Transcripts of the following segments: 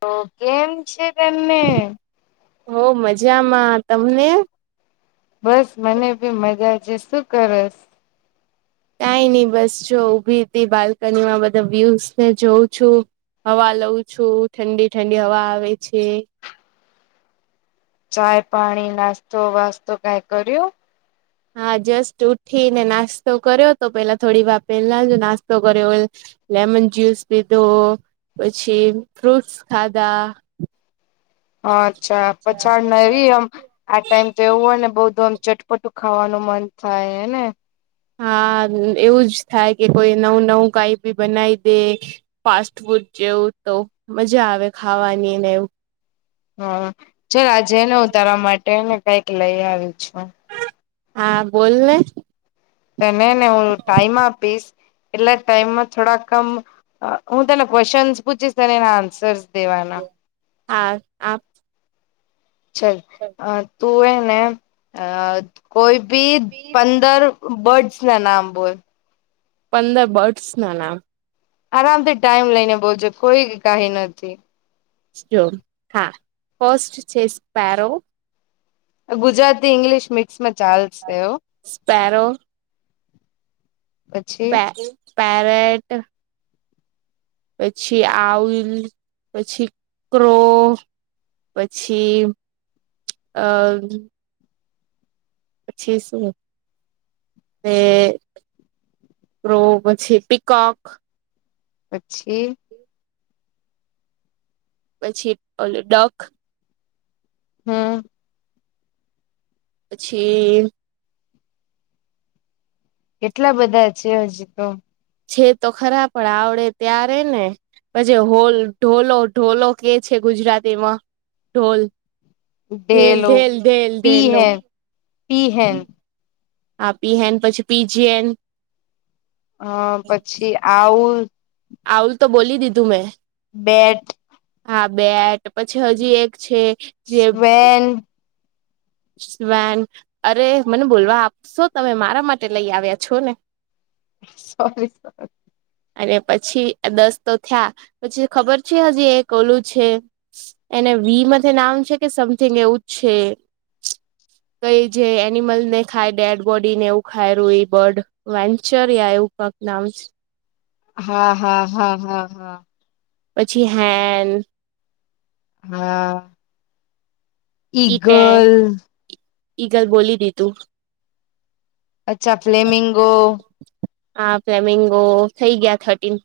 તો કેમ છે તને હો મજામાં તમને બસ મને ભી મજા છે શું કરસ કઈ નહી બસ જો ઊભી હતી બાલ્કનીમાં બધા વ્યુસ ને જોઉં છું. હવા લઉં છું ઠંડી ઠંડી હવા આવે છે. ચાય પાણી નાસ્તો વાસ્તો કઈ કર્યું હા જસ્ટ ઉઠીને નાસ્તો કર્યો તો પેલા થોડી વાર પેલા જ નાસ્તો કર્યો લેમન જ્યુસ પીધો પછી ફ્રુટસ ખાધા હ અચ્છા પછાડને આવીવી એમ આ ટાઈમ તો એવું હોય ને બઉ એકદમ ચટપટું ખાવાનું મન થાયને હા એવું જ થાય કે કોઈ નવું નવું કઈ બી બનાવી દે ફાસ્ટ ફૂડ જેવું તો મજા આવે ખાવાનીને એવું હા ચાલ આજેને ઉતારવા માટેને કઈક લઈ આવી છું. હા બોલને તને ને હું ટાઈમ આપીશ એટલા ટાઈમમાં થોડા કમ હું તેના ક્વેશ્ચનસ પૂછીશને એના આન્સર્સ દેવાના. હા આપ ચાલ અ તું એને અ કોઈ કોઈ ભી પંદર બર્ડ્સ ના નામ બોલ પંદ બર્ડસ ના ના આરામથી ટાઈમ લઈને બોલજો કોઈ કહી નથી સોન હા ફસ્ટ છે સ્પેરો ગુજરાતી ઇંગ્લિશ મિક્સમાં ચાલશે હો સ્પેરો પછી પેરેટ- પછી આલ પછી ક્રો પછી અ પછીસું તે પ પછી પિકોક પછી પછી ઓ ડોક હા. પછી કેટલા બધા છે, હજી તો છે, તો ખરા પણ આવડે ત્યારે ને પછી, હોલ ઢોલો ઢોલો કે છે, ગુજરાતીમાં ઢોલ ડેલો પી ઢેલઢેલઢેલઢેલ. હે પી, હન આપ પી હન, પછી પીજીએન હ પછી, આવું આુંલ, તો બોલી દીધું મેં બેટ હા, બેટ પછી હજી, એક છે, જે સ્વેન વન અરે મને બોલવા આપશો, તમે મારા માટે લઈ આવ્યા છો, ને સોરી અને પછી દસ, તો થયા પછી ખબર છે, હજી કો ઓલું છે. એને વી મ નામ છે, કે સમથિંગ એવું જ છે. [unintelligible] કઈ જે, એનિમલ ને ખાય ડેડ બોડીને એવું ખાય રહ્યું, એ બર્ડ વેન્ચર યા એવું પક નામ છે. હા, હા, હા, હા, હા પછી, હેન હા. ઈગલ ઈ ગલ બોલી, દીધું અચ્છા, ફ્લેમિંગો હા પ્લેમેંગો થઇ, ગયા થર્ટીન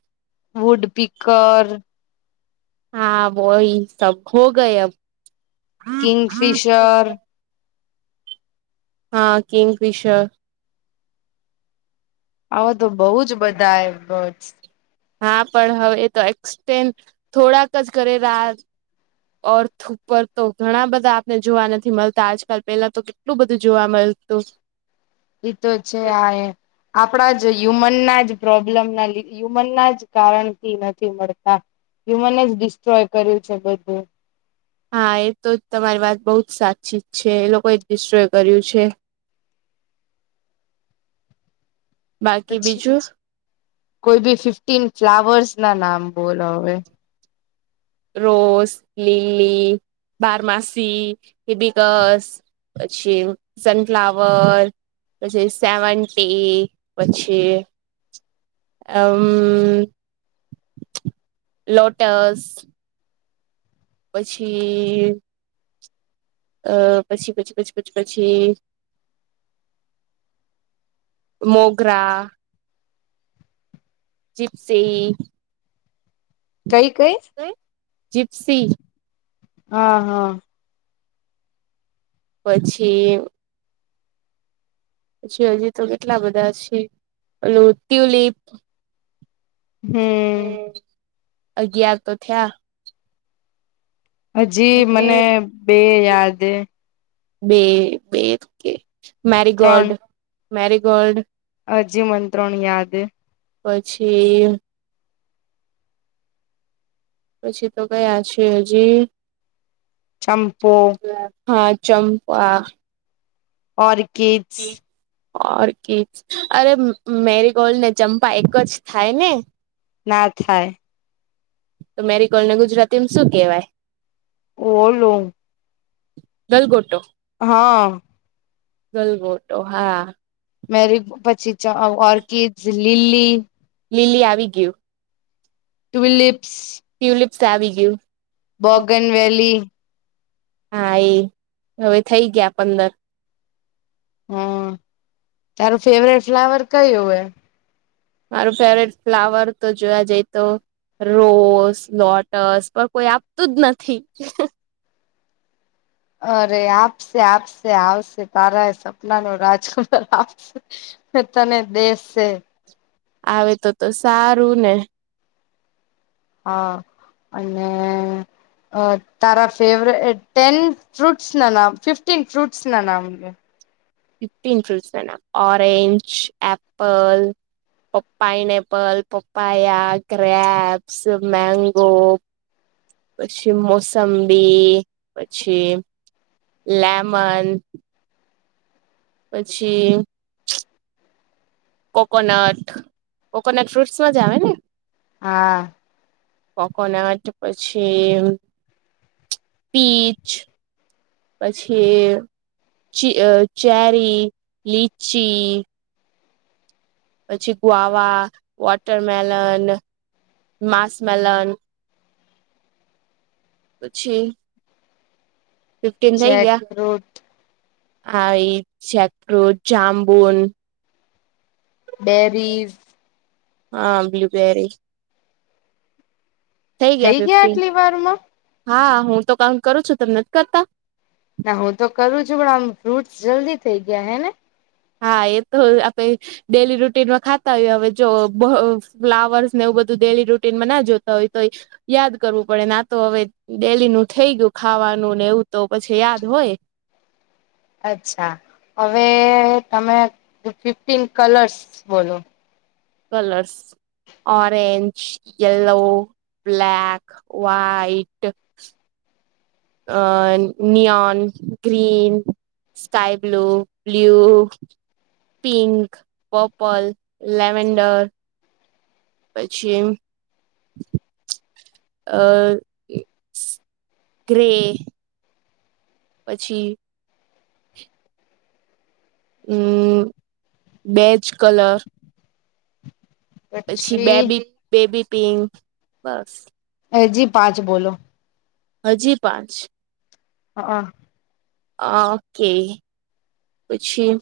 વુડપીકર હા, વહી સબ હો, ગયમ. કિંગફિશર. હા, કિંગફિશર આવો, તો બહુ જ બધા એ બ હા, પણ હવે, એ તો એક્સેન્ડ થોડાક જ કરે રા ઓર્થ ઉપર, તો ઘણા બધા આપને જોવા નથી, મળતા આજકાલ પેલા તો કેટલું બધું જોવા મળ તો એ તો છે, આ આપણા જ હ્યુમનના જ પ્રોબ્લેમના હ્યુમનના જ કારણથી નથી, મળતા હ્યુમન જ ડિસ્ટ્રોય કર્યું છે, બધું હા, એ તો તમારી વાત બહુ જ સાચી જ છે, એ લોકોએ ડિશ્રોય કર્યું છે. બાકી પછી બીજું કોઈ, બી ફિફ્ટીન ફ્લાવર્સ ના નામ બોલવે રોઝ, લિલી બારમાસી એિબિકસ પછી, સનફ્લાવર પછી, સેવન્ટી, પછી એમ હ, લોટસ પછી અ, પછી, પછી, પછી, પછી, પછી મોગરા ચીપસે કઈ કઈ જીપ્સી હા હા. પછી જી હજી તો કેટલા બધા છે અને ટ્યુલિપ હમ્મ. અગિયાર તો થયા. હજી મને બે યાદ બે બે ત્રણ મેરીગોલ્ડ મેરીગોલ્ડ હજી મંત્રોણ યાદ પછી પછી તો કયા છ હજી ચંપો હા ચંપા. ઓર્કિડ્સ. ઓર્કિડ અરે મેરી ગોલ્ડ ને જંપા એક જ થાય ને? ના થાય. તો મેરી કોલ ને ગુજરાતીમાં શું કેહેવાય? ઓલું દલગોટો. હા. ગલબોટો હા. મેરી પછી ઓર્કિડ લીલી લીલી આવી ગયું. વિલી સ આવી ગિયુ બોગન વેલી હા એ હવે થઈ ગયા પંદર હ તારું ફેવરેટ ફ્લાવર કયું હોય? મારું ફેવરેટ ફ્લાવર તો જોયા જઈ તો. રોસ લોટસ પણ કોઈ આપતું જ નથી. અરે આપશે આપશે આવશે તારા એ સપના ન રાજકુમાર આપશે. તને દેશ છે. આવે તો તો સારું ને. હા અને અ તારા ફેવ ટેન ફૂટ ના ના ફિફ્ટીન ફ્રૂટ ના નામે ફિફ્ટીન ટૂસના ઓરેન્જ એપલ પ પાઈનએપલ પપાયા ગ્રેપ્સ મેંગો પછી મોસંબી પછી લેમન. પછી કોકોનટ કોકોનટ ફ્રૂટ્સમાં જ આવે ને? હા. કોકોનટ પછી પીચ. પછી ચીઅ ચેરી લીચી. પછી ગ્વાવા વોટરમેલન. Musk melon. પછી જેકફ્રુટ. હાઇ જેકફ્રુટ જામ્બુંન. બેરીસ. હા બ્લુબેરી થઈ ગયા આટલી વાર માં? હા, હું તો કાઉન્ટ કરું છું. તમ નથ કરતા? ના હું તો કરું છું. પણ આમ ફ્રૂટસ જલ્દી થઇ ગયા હેને? હા એ તો આપે ડેલી રૂટીનમાં ખાતા હોયએ હવે જો ઓ અ ફ્લાવર્સ ને એવુ બધું ડેલી રૂટીન બ ના જોતા હોય તો. યાદ કરવું પડે ના તો હવે ડેલી નું થઈ ગયું ખાવા જવાનું ને એવું તો પછી યાદ હોય. અચ્છા. હવે તમે ફિફ્ટીન કલર્સ બોલો. Colours orange, yellow black, white uh neon green sky blue, blue pink, purple, lavender પછી અ ગ્રે પછી હમ્મ, બેચ કલર પછી બેબી બેબી પિન્ક બસ હ જી પાંચ બોલો. હજી પાંચ અ હ ઓકે પછી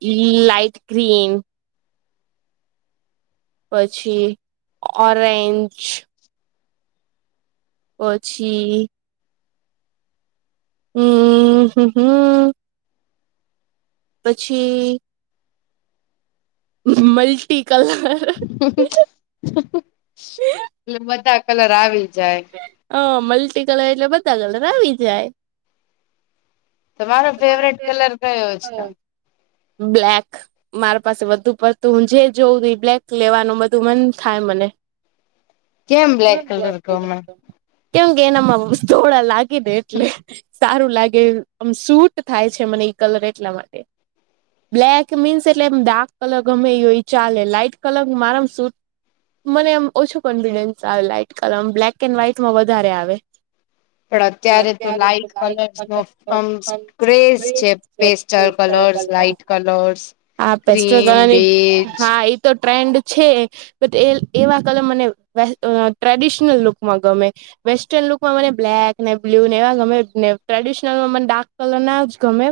ક્રી લાઈટ ક્રીમ પછી ઓરેન્જ પછી હમ્મ હ હમ્મ પછી મલ્ટી કલર [unintelligible] એટલે બધા કલર આવી જાય હ મલ્ટી કલર એટલે બધા કલર આવી જાય. તમારો તમારે ફેવરેટ કલર કયો છે? ત્યાં બ્લેક. મારા પાસે વધુ પડતું હું જે જોઉું એ બ્લેક લેવાનું બધું મન થાય મને. કેમ બ્લેક કલર ગમે? કેમ કે એનામાં થોડા લાગે ને એટલે સારું લાગે આમ સૂટ થાય છે મને કલર એટલા માટે બ્લેક મીન્સ એટલે એમ ડાર્ક કલર ગમે એ ચાલે લાાઈટ કલર મારામ શૂટ મને એમ ઓછું કોન્ફિડન્સ આવે લાઈટ કલરમ બ્લેક એન્ડ વ્હાઈટમાં વધારે આવે [inaudible] પણ અત્યારે તો લાાઈટ કલર્સ નોમ ક્રેઝ છે pastel colour colours light colours હા પેસ્ટો ક્રીમ કરવાની બેજ હા એ તો ટ્રેન્ડ છે એવા કલમ મને ટ્રેડિશનલ લુકમાં ગમે વેસ્ટર્ન લુકમાં મને બ્લેક ને બ્લુ ને એવા ગમે ને ટ્રેડિશનલમાં મને ડાર્ક કલર ના જ ગમે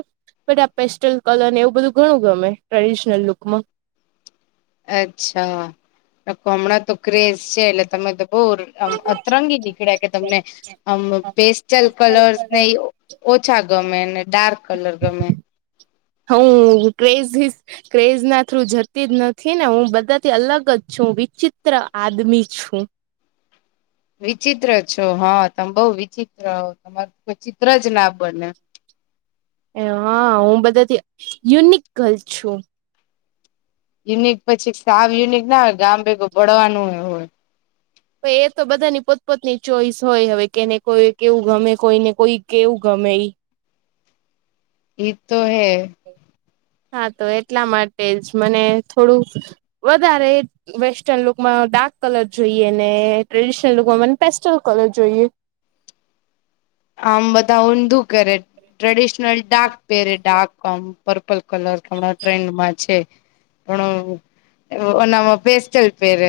બટ આ પેસ્ટલ કલર ને એવું બધું ઘણું ગમે ટ્રેડિશનલ લુકમાં અચ્છા કમણા તો કેશ છે એટલે તમે તો બહુ અતરંગી નીકળ્યા કે તમને આમ પેસ્ટલ કલરસ ને ઓછા ગમે ને ડાર્ક કલર ગમે હ ક્રેઝ ક્રેઝ ના થ્રુ જતી જ નથી ને હું બધાથી અલગ જ છું હું વિચિત્ર આદમી છું વિચિત્ર છો હા તમે બઉ વિચિત્ર તમાર કોઈ ચિત્ર જ ના બને હ હા હું બધાથી યુનિક ગલ છું યુનિક પછી સાવ યુનિક ના હોય ગામ ભેગું ભળવાનું હોય પ એ તો બધાની પોતપોતની ચોઈસ હોય હવે કેને કોઈ કેવું ગમે કોઈને કોઈ કેવું ગમે [inaudible] એ તો હૈ હા તો એટલા માટે જ મને થોડું વધારે વેસ્ટર્ન લુકમાં ડાર્ક કલર જોઈએ ને ટ્રેડિશનલ લોકો મને પેસ્ટલ કલર જોઈએ [inaudible] આમ બધા ઊંધું કરે ટ્રેડિશનલ ડાક પહેરે ડાક આમ પર્પલ કલર હણા ટ્રેન્ડમાં છે હણ નમાં બેસ્ટલ પર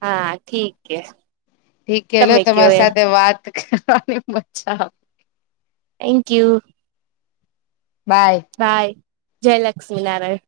હા ઠીક એ ઠીક કેલો તમારી સાથે વાત કરવાની મજા થેન્ક યુ બાય બાય જય લક્ષ્મી નારાયણ